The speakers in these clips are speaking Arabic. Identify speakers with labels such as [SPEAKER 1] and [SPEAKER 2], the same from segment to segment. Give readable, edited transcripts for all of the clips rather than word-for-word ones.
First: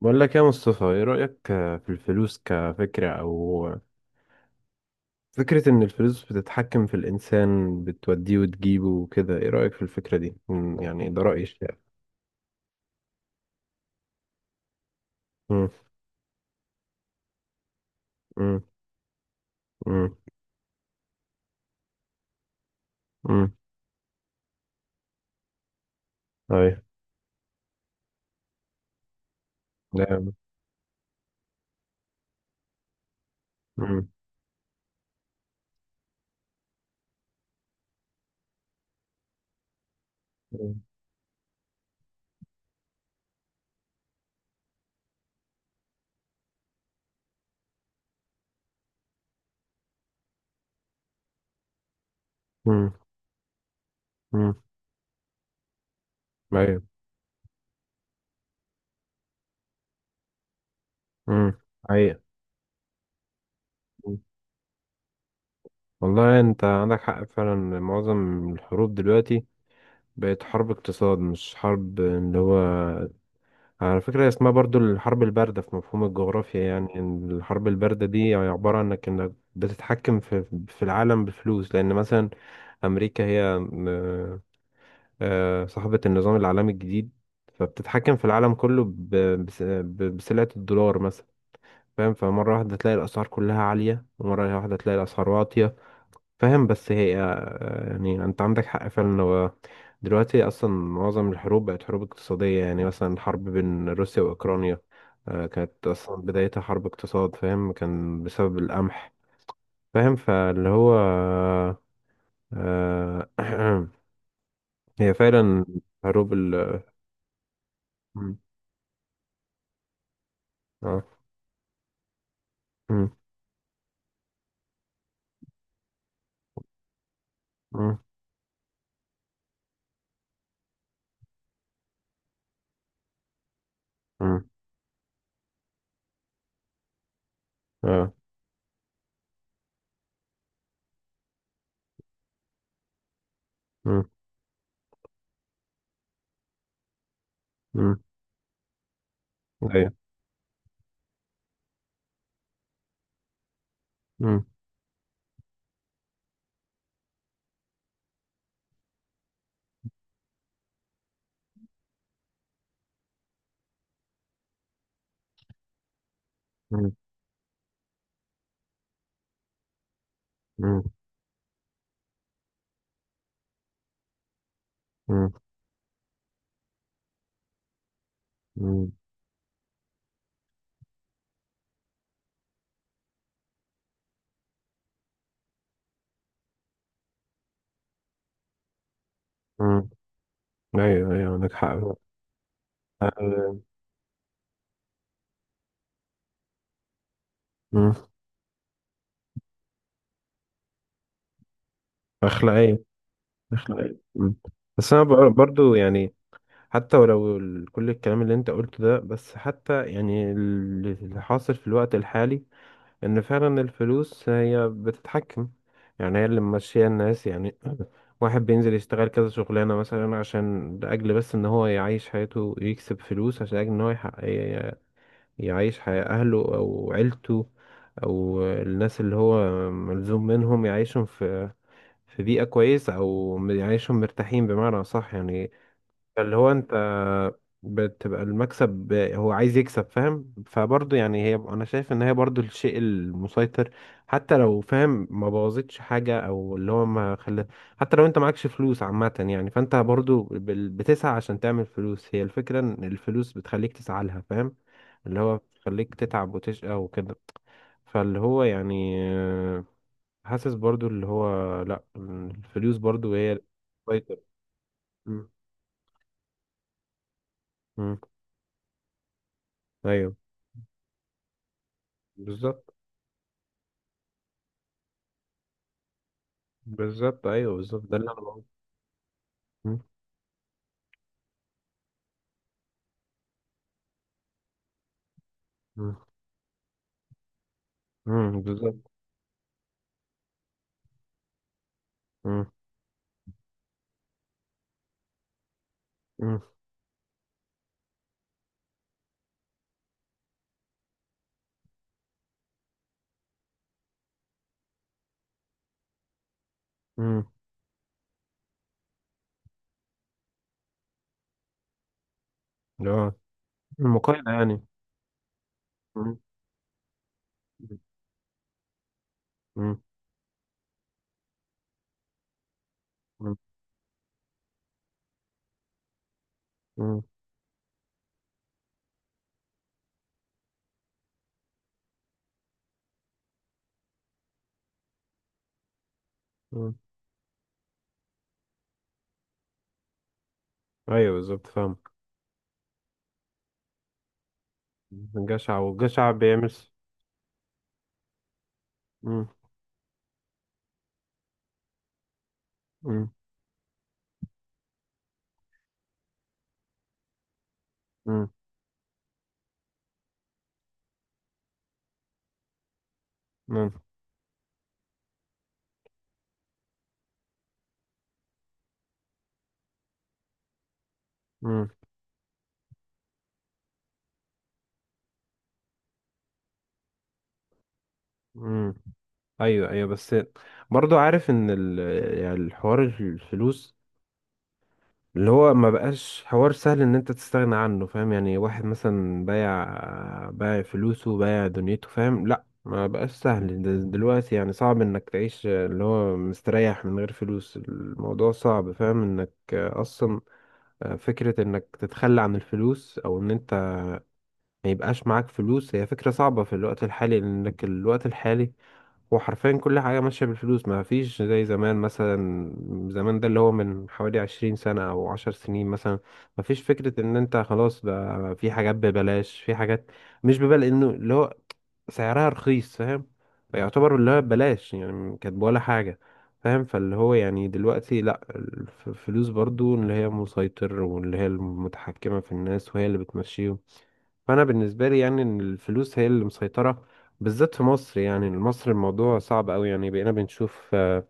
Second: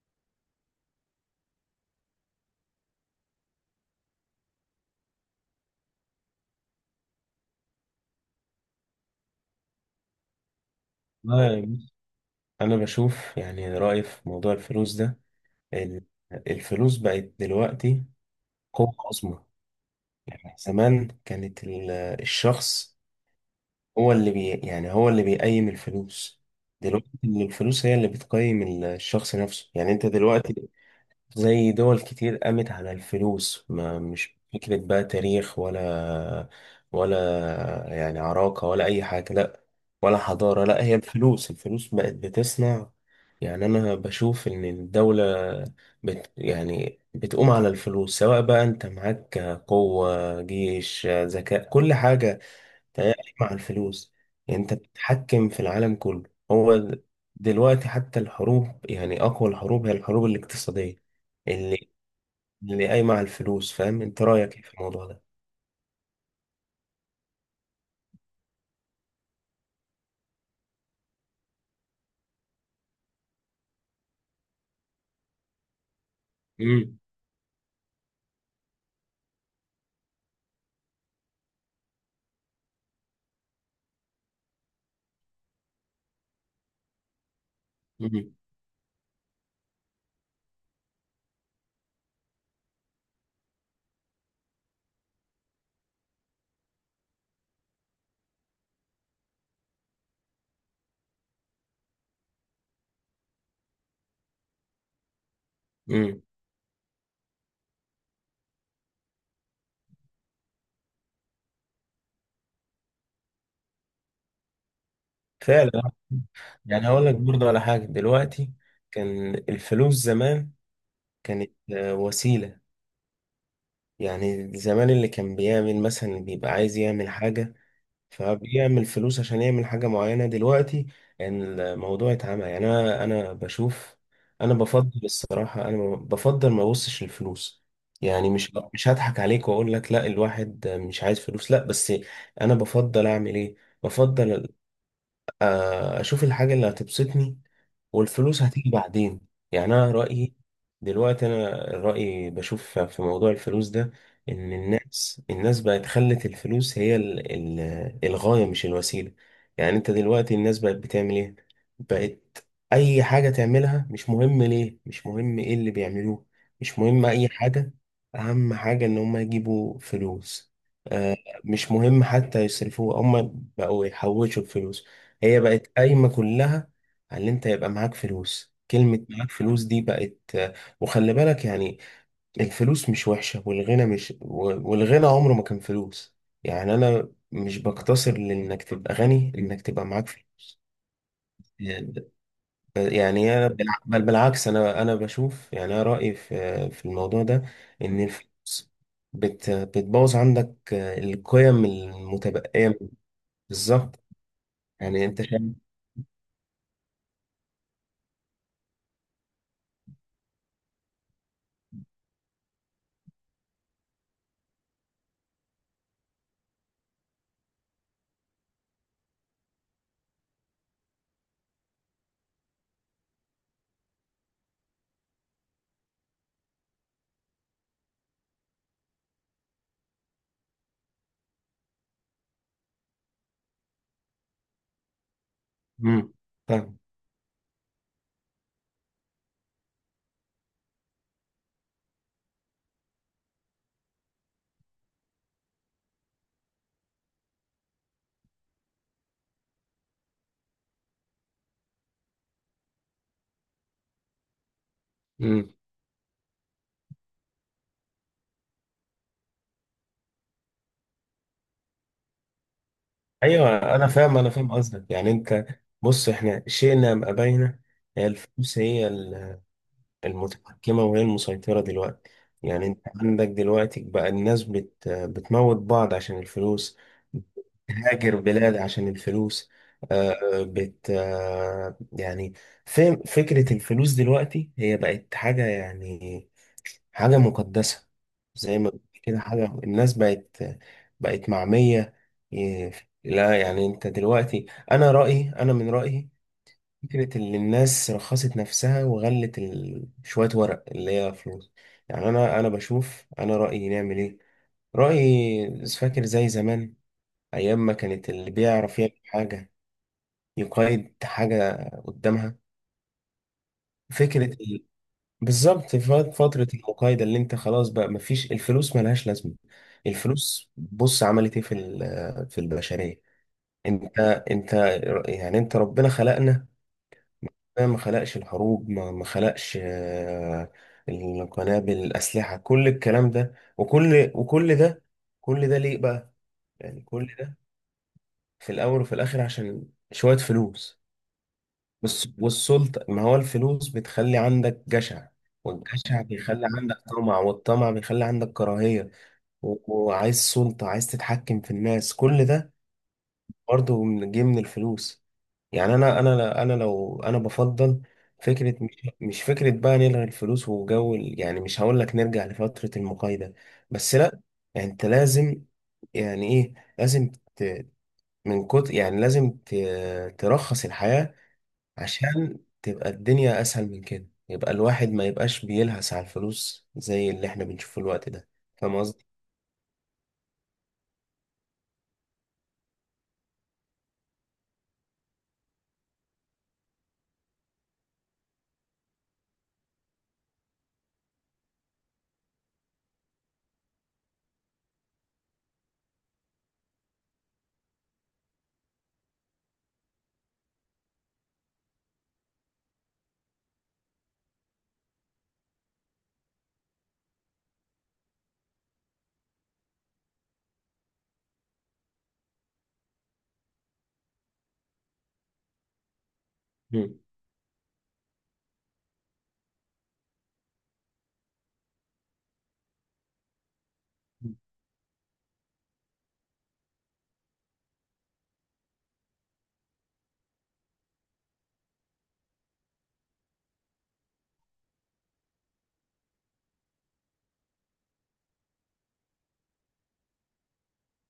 [SPEAKER 1] بقول لك يا مصطفى، ايه رأيك في الفلوس كفكرة او فكرة ان الفلوس بتتحكم في الانسان بتوديه وتجيبه وكده؟ ايه رأيك في الفكرة دي؟ يعني ده رأيي
[SPEAKER 2] والله
[SPEAKER 1] الشائع.
[SPEAKER 2] بص، أنا بشوف يعني رأيي في موضوع الفلوس ده
[SPEAKER 1] مم.
[SPEAKER 2] إن الفلوس بقت دلوقتي
[SPEAKER 1] مم.
[SPEAKER 2] قوة عظمى.
[SPEAKER 1] مم.
[SPEAKER 2] يعني زمان كانت الشخص
[SPEAKER 1] مم.
[SPEAKER 2] هو اللي بي يعني هو اللي بيقيم الفلوس،
[SPEAKER 1] ايوه.
[SPEAKER 2] دلوقتي الفلوس هي اللي بتقيم الشخص نفسه. يعني أنت
[SPEAKER 1] ده-
[SPEAKER 2] دلوقتي زي دول كتير قامت على الفلوس، ما
[SPEAKER 1] مم.
[SPEAKER 2] مش فكرة بقى تاريخ ولا ولا يعني عراقة ولا أي حاجة، لأ ولا حضارة،
[SPEAKER 1] مم.
[SPEAKER 2] لأ هي الفلوس. الفلوس بقت بتصنع. يعني أنا بشوف إن الدولة بت يعني بتقوم على الفلوس. سواء بقى أنت معاك قوة جيش ذكاء كل حاجة، تهيألي مع الفلوس
[SPEAKER 1] مم.
[SPEAKER 2] يعني انت بتتحكم في العالم كله. هو
[SPEAKER 1] ايوه.
[SPEAKER 2] د- دلوقتي حتى الحروب، يعني اقوى الحروب هي الحروب الاقتصادية
[SPEAKER 1] مم.
[SPEAKER 2] اللي
[SPEAKER 1] ايوه.
[SPEAKER 2] اللي قايمة على الفلوس. فاهم؟
[SPEAKER 1] مم.
[SPEAKER 2] انت رأيك ايه في الموضوع ده؟
[SPEAKER 1] والله انت عندك حق فعلا، معظم الحروب دلوقتي بقت حرب اقتصاد، مش حرب اللي هو. على فكرة اسمها برضو الحرب الباردة في مفهوم الجغرافيا، يعني
[SPEAKER 2] امم
[SPEAKER 1] إن الحرب الباردة دي عبارة عنك انك بتتحكم في العالم بفلوس، لأن مثلا أمريكا هي صاحبة النظام العالمي الجديد، فبتتحكم في
[SPEAKER 2] امم
[SPEAKER 1] العالم كله بسلعة الدولار مثلا. فاهم؟ فمرة واحدة تلاقي الأسعار كلها عالية، ومرة واحدة تلاقي الأسعار واطية. فاهم؟ بس هي يعني أنت عندك حق فعلا. دلوقتي اصلا معظم الحروب بقت حروب اقتصاديه، يعني مثلا حرب بين روسيا واوكرانيا كانت اصلا
[SPEAKER 2] امم
[SPEAKER 1] بدايتها حرب اقتصاد. فاهم؟ كان بسبب القمح. فاهم؟ فاللي هو آه، هي فعلا
[SPEAKER 2] فعلا.
[SPEAKER 1] حروب
[SPEAKER 2] يعني هقول لك برضه على حاجة،
[SPEAKER 1] م-.
[SPEAKER 2] دلوقتي كان الفلوس زمان
[SPEAKER 1] اه.
[SPEAKER 2] كانت وسيلة.
[SPEAKER 1] م-.
[SPEAKER 2] يعني زمان اللي كان بيعمل مثلا، اللي بيبقى عايز يعمل حاجة
[SPEAKER 1] م-.
[SPEAKER 2] فبيعمل فلوس عشان يعمل حاجة معينة. دلوقتي يعني الموضوع اتعمى. يعني أنا بشوف،
[SPEAKER 1] م-.
[SPEAKER 2] أنا بفضل الصراحة، أنا بفضل ما أبصش للفلوس.
[SPEAKER 1] اه.
[SPEAKER 2] يعني مش هضحك عليك وأقول لك لا الواحد مش عايز فلوس، لا، بس أنا بفضل أعمل إيه؟
[SPEAKER 1] م-.
[SPEAKER 2] بفضل اشوف الحاجة اللي هتبسطني
[SPEAKER 1] م-.
[SPEAKER 2] والفلوس هتيجي بعدين. يعني
[SPEAKER 1] ايوه.
[SPEAKER 2] انا رأيي دلوقتي، انا رأيي بشوف في موضوع الفلوس ده
[SPEAKER 1] م-.
[SPEAKER 2] ان الناس بقت خلت الفلوس هي الغاية مش الوسيلة. يعني انت دلوقتي الناس بقت بتعمل ايه؟ بقت اي حاجة تعملها مش مهم ليه، مش مهم ايه اللي بيعملوه، مش
[SPEAKER 1] م-.
[SPEAKER 2] مهم اي حاجة، اهم حاجة ان هم يجيبوا فلوس.
[SPEAKER 1] م-.
[SPEAKER 2] آه، مش مهم حتى يصرفوه، هم بقوا يحوشوا الفلوس.
[SPEAKER 1] م-.
[SPEAKER 2] هي بقت قايمة كلها على ان انت يبقى معاك فلوس.
[SPEAKER 1] م-.
[SPEAKER 2] كلمة معاك فلوس دي بقت. وخلي بالك يعني الفلوس مش وحشة، والغنى مش و- والغنى عمره ما كان فلوس. يعني انا مش بقتصر لانك تبقى غني انك
[SPEAKER 1] م.
[SPEAKER 2] تبقى معاك فلوس.
[SPEAKER 1] ايوه ايوه عندك حق.
[SPEAKER 2] يعني ب- يعني انا
[SPEAKER 1] آه،
[SPEAKER 2] بالع- بل بالعكس، انا بشوف، يعني انا رأيي في في الموضوع ده
[SPEAKER 1] م.
[SPEAKER 2] ان الفلوس بتبوظ عندك القيم المتبقية.
[SPEAKER 1] اخلاقيه، اخلاقيه.
[SPEAKER 2] بالظبط.
[SPEAKER 1] م. بس انا
[SPEAKER 2] يعني انت شايف
[SPEAKER 1] برضو يعني، حتى ولو كل الكلام اللي انت قلته ده، بس حتى يعني اللي حاصل في الوقت الحالي ان فعلا الفلوس هي بتتحكم، يعني هي اللي ماشية الناس يعني. واحد بينزل يشتغل كذا شغلانة مثلا، عشان لأجل بس ان هو يعيش حياته، يكسب فلوس عشان أجل ان هو يعيش حياة اهله او عيلته، او الناس اللي هو ملزوم منهم يعيشهم في بيئة كويسة، او يعيشهم مرتاحين بمعنى صح يعني.
[SPEAKER 2] امم
[SPEAKER 1] اللي هو انت
[SPEAKER 2] فاهم.
[SPEAKER 1] بتبقى المكسب، هو عايز يكسب. فاهم؟ فبرضه يعني، هي انا شايف ان هي برضه الشيء المسيطر. حتى لو، فاهم، ما بوظتش حاجة او اللي هو ما خلى، حتى لو انت معكش فلوس عامة يعني، فانت برضه بتسعى عشان تعمل فلوس. هي الفكرة ان الفلوس بتخليك تسعى لها. فاهم؟ اللي هو
[SPEAKER 2] مم.
[SPEAKER 1] بتخليك تتعب وتشقى وكده. فاللي هو يعني حاسس برضه اللي هو، لا الفلوس برضه هي
[SPEAKER 2] ايوه انا فاهم،
[SPEAKER 1] المسيطر.
[SPEAKER 2] انا فاهم قصدك. يعني
[SPEAKER 1] مم.
[SPEAKER 2] انت بص احنا شئنا ام ابينا،
[SPEAKER 1] مم.
[SPEAKER 2] هي الفلوس هي
[SPEAKER 1] ايوه
[SPEAKER 2] المتحكمه وهي المسيطره دلوقتي. يعني
[SPEAKER 1] بالظبط.
[SPEAKER 2] انت عندك دلوقتي بقى الناس بتموت بعض عشان الفلوس،
[SPEAKER 1] بالظبط ايوه بالظبط، ده اللي
[SPEAKER 2] بتهاجر
[SPEAKER 1] انا بقوله.
[SPEAKER 2] بلاد عشان الفلوس.
[SPEAKER 1] مم.
[SPEAKER 2] آه، بت آه، يعني فين فكره الفلوس دلوقتي؟ هي بقت حاجه
[SPEAKER 1] مم.
[SPEAKER 2] يعني حاجة مقدسة،
[SPEAKER 1] مم.
[SPEAKER 2] زي ما بيقولوا
[SPEAKER 1] بالظبط.
[SPEAKER 2] كده، حاجة الناس بقت معمية.
[SPEAKER 1] مم.
[SPEAKER 2] إيه، لا يعني انت دلوقتي، انا رأيي، انا من رأيي
[SPEAKER 1] مم.
[SPEAKER 2] فكرة ان الناس رخصت نفسها وغلت شوية ورق اللي هي فلوس. يعني انا بشوف، انا رأيي نعمل ايه؟ رأيي فاكر زي زمان،
[SPEAKER 1] مم.
[SPEAKER 2] ايام ما كانت اللي بيعرف يعمل حاجة يقيد حاجة قدامها،
[SPEAKER 1] اللي هو المقايضة
[SPEAKER 2] فكرة
[SPEAKER 1] يعني.
[SPEAKER 2] بالظبط في
[SPEAKER 1] مم.
[SPEAKER 2] فترة مم. العقايدة، اللي انت خلاص بقى مفيش الفلوس ملهاش لازمة.
[SPEAKER 1] مم.
[SPEAKER 2] الفلوس بص عملت ايه في في البشرية؟
[SPEAKER 1] مم.
[SPEAKER 2] انت انت يعني انت ربنا خلقنا،
[SPEAKER 1] مم.
[SPEAKER 2] ربنا ما خلقش الحروب، ما خلقش القنابل الأسلحة كل الكلام ده، وكل ده، كل ده ليه بقى؟
[SPEAKER 1] مم.
[SPEAKER 2] يعني كل ده في الأول وفي الآخر عشان شوية فلوس.
[SPEAKER 1] ايوه بالظبط. فاهم؟
[SPEAKER 2] والسلطة، ما هو الفلوس بتخلي عندك جشع،
[SPEAKER 1] الجشع،
[SPEAKER 2] والجشع
[SPEAKER 1] والجشع
[SPEAKER 2] بيخلي
[SPEAKER 1] بيعمل
[SPEAKER 2] عندك طمع، والطمع بيخلي عندك كراهية،
[SPEAKER 1] مم.
[SPEAKER 2] و- وعايز سلطة، عايز تتحكم في الناس. كل ده
[SPEAKER 1] مم.
[SPEAKER 2] برضه جه من الفلوس. يعني أنا لو أنا بفضل
[SPEAKER 1] مم.
[SPEAKER 2] فكرة مش فكرة بقى نلغي الفلوس يعني مش هقول لك نرجع لفترة المقايضة،
[SPEAKER 1] مم.
[SPEAKER 2] بس لأ، يعني أنت لازم، يعني إيه لازم من كتر، يعني لازم ترخص الحياة
[SPEAKER 1] مم.
[SPEAKER 2] عشان تبقى الدنيا اسهل من كده، يبقى الواحد ما يبقاش بيلهس على الفلوس زي اللي احنا بنشوفه الوقت ده.
[SPEAKER 1] مم.
[SPEAKER 2] فاهم قصدي؟
[SPEAKER 1] ايوه ايوه، بس برضو عارف ان يعني الحوار الفلوس اللي هو ما بقاش حوار سهل ان انت تستغنى عنه. فاهم؟ يعني واحد مثلا بايع فلوسه، بايع دنيته. فاهم؟ لا ما بقاش سهل دلوقتي، يعني صعب انك تعيش اللي هو مستريح من غير فلوس. الموضوع صعب، فاهم، انك اصلا فكرة انك تتخلى عن الفلوس، او ان انت ما يبقاش معاك فلوس، هي فكرة صعبة في الوقت الحالي، لانك الوقت الحالي هو حرفيا كل حاجة ماشية بالفلوس. ما فيش زي زمان مثلا. زمان ده اللي هو من حوالي 20 سنة أو 10 سنين مثلا، ما فيش
[SPEAKER 2] مم.
[SPEAKER 1] فكرة إن أنت خلاص بقى في حاجات ببلاش، في حاجات مش ببلاش، إنه اللي هو سعرها رخيص. فاهم؟ فيعتبر اللي هو ببلاش يعني، كانت ولا حاجة. فاهم؟ فاللي هو يعني دلوقتي لأ، الفلوس برضو اللي هي مسيطر واللي هي المتحكمة في الناس، وهي اللي بتمشيهم. فانا بالنسبه لي يعني ان الفلوس هي اللي مسيطره، بالذات في مصر. يعني مصر الموضوع صعب قوي، يعني بقينا بنشوف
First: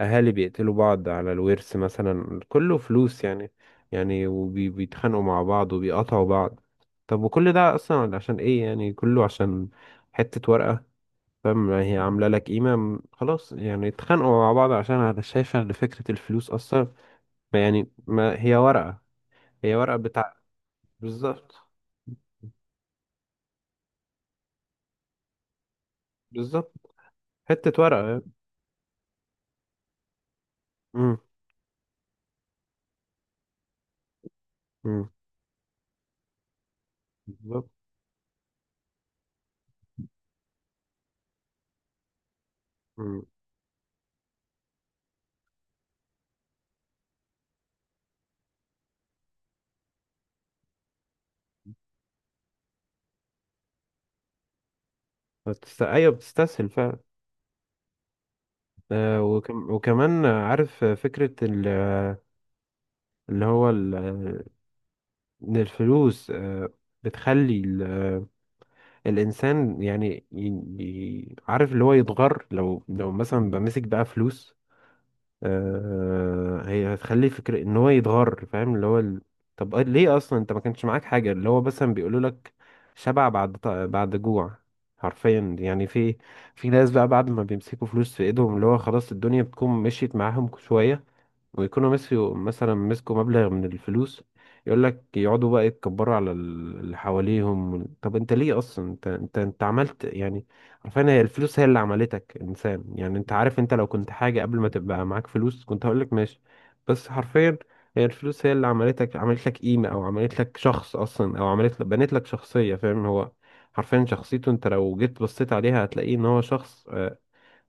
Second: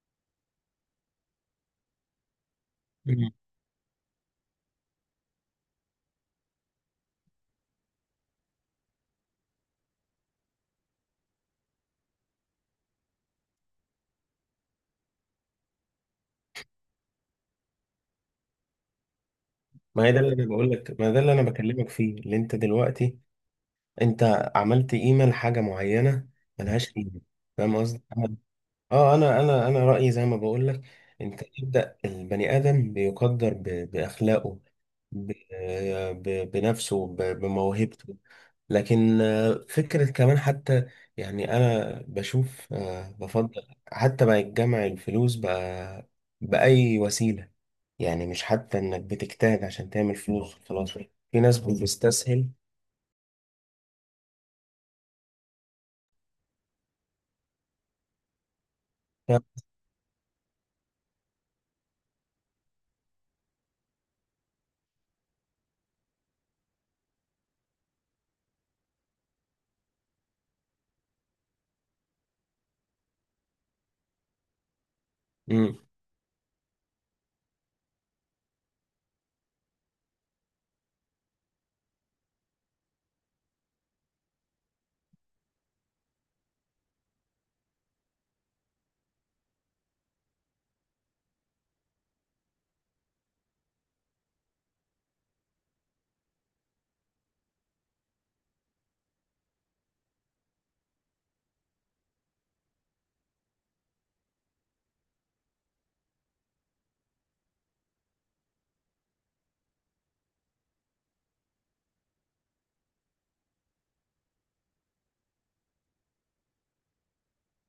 [SPEAKER 1] اهالي بيقتلوا بعض على الورث مثلا، كله فلوس
[SPEAKER 2] مم.
[SPEAKER 1] يعني. يعني وبيتخانقوا مع بعض وبيقطعوا بعض. طب وكل ده اصلا عشان ايه؟ يعني كله عشان حته ورقه. فاهم؟ هي عامله لك قيمه، خلاص يعني اتخانقوا مع بعض. عشان انا شايفه ان فكره الفلوس اصلا، ما يعني، ما هي ورقه، هي ورقه
[SPEAKER 2] ما هي ده اللي
[SPEAKER 1] بتاع.
[SPEAKER 2] انا بقول لك، ما ده اللي انا
[SPEAKER 1] بالظبط.
[SPEAKER 2] بكلمك فيه. اللي انت دلوقتي انت عملت قيمة لحاجة معينة
[SPEAKER 1] بالظبط.
[SPEAKER 2] ملهاش قيمة.
[SPEAKER 1] حته
[SPEAKER 2] فاهم قصدي؟
[SPEAKER 1] ورقه.
[SPEAKER 2] أنا اه، انا رأيي زي ما بقول لك، انت ابدأ البني ادم بيقدر ب... باخلاقه،
[SPEAKER 1] مم.
[SPEAKER 2] ب... ب... بنفسه، ب...
[SPEAKER 1] بالظبط.
[SPEAKER 2] بموهبته. لكن فكرة كمان حتى، يعني أنا بشوف
[SPEAKER 1] مم.
[SPEAKER 2] بفضل حتى بقى يتجمع الفلوس بقى بأي وسيلة. يعني مش حتى إنك بتجتهد عشان تعمل فلوس، خلاص في ناس بتستسهل.
[SPEAKER 1] ايوه بتستسهل فعلا. آه،
[SPEAKER 2] ف-
[SPEAKER 1] وكمان، عارف، فكرة اللي هو ال... آه، ان الفلوس بتخلي ال... آه، الانسان يعني عارف اللي هو يتغر، لو مثلا بمسك بقى فلوس،
[SPEAKER 2] مم.
[SPEAKER 1] هي هتخليه فكرة ان هو يتغر. فاهم؟ اللي هو طب ليه اصلا انت ما كانش معاك حاجة؟ اللي هو مثلا بيقولوا لك شبع بعد بعد جوع، حرفيا يعني. في ناس بقى بعد ما بيمسكوا فلوس في ايدهم، اللي هو خلاص الدنيا بتكون مشيت معاهم شوية، ويكونوا مسكوا مثلا مسكوا مبلغ من الفلوس، يقول لك يقعدوا بقى يتكبروا على اللي حواليهم. طب انت ليه اصلا؟ انت عملت يعني، عارفين هي الفلوس هي اللي عملتك انسان. يعني انت عارف، انت لو كنت حاجة قبل ما تبقى معاك فلوس كنت هقول لك ماشي، بس حرفيا هي الفلوس هي اللي عملتك، عملت لك قيمة، او عملت لك شخص اصلا، او عملت لك بنت لك شخصية. فاهم؟ هو حرفيا شخصيته، انت لو جيت بصيت عليها هتلاقيه ان هو شخص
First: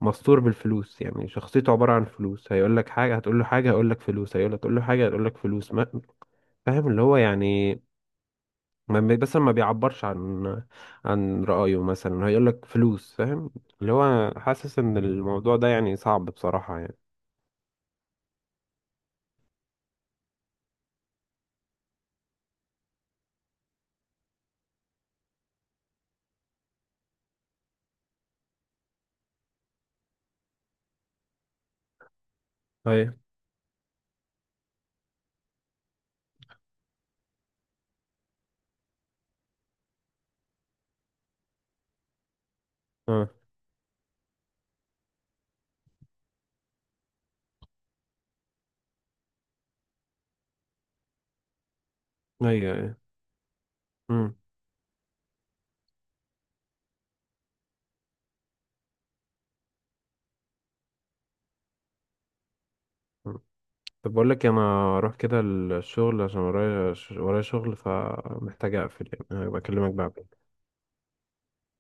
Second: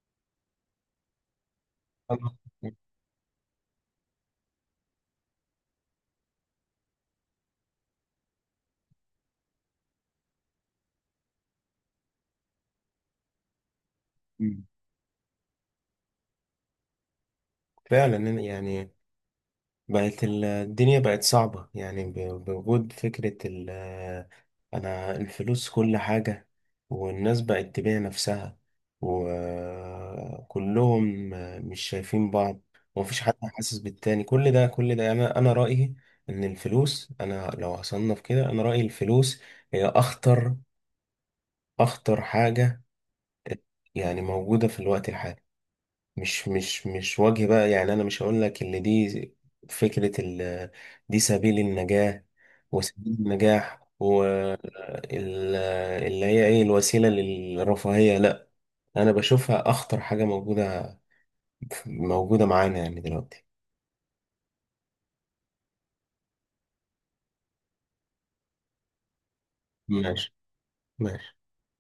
[SPEAKER 1] مستور بالفلوس، يعني شخصيته عبارة عن فلوس. هيقول لك حاجة، هتقول له حاجة هيقول لك فلوس، هيقول لك تقول له حاجة هيقول لك فلوس ما. فاهم؟ اللي هو يعني، ما مثلا ما بيعبرش عن رأيه، مثلا هيقول لك فلوس. فاهم؟ اللي هو
[SPEAKER 2] مم.
[SPEAKER 1] حاسس ان الموضوع ده يعني صعب بصراحة يعني.
[SPEAKER 2] فعلا يعني بقت الدنيا بقت صعبة يعني بوجود فكرة ال أنا الفلوس كل حاجة، والناس بقت تبيع نفسها، وكلهم مش شايفين بعض،
[SPEAKER 1] ايوه.
[SPEAKER 2] ومفيش حد حاسس بالتاني. كل ده، كل ده أنا، رأيي إن الفلوس، أنا لو هصنف كده، أنا رأيي الفلوس هي أخطر، أخطر حاجة
[SPEAKER 1] اه.
[SPEAKER 2] يعني موجودة في الوقت الحالي. مش وجه بقى، يعني انا مش هقول لك ان دي فكرة ال دي سبيل النجاة
[SPEAKER 1] ايوه ايوه.
[SPEAKER 2] وسبيل النجاح،
[SPEAKER 1] امم
[SPEAKER 2] واللي هي ايه الوسيلة للرفاهية، لا، انا بشوفها اخطر حاجة موجودة، موجودة معانا يعني دلوقتي.
[SPEAKER 1] طب بقول لك انا اروح كده الشغل، عشان ورايا ورايا شغل، فمحتاج اقفل يعني. هبقى اكلمك
[SPEAKER 2] ماشي
[SPEAKER 1] بعد
[SPEAKER 2] ماشي.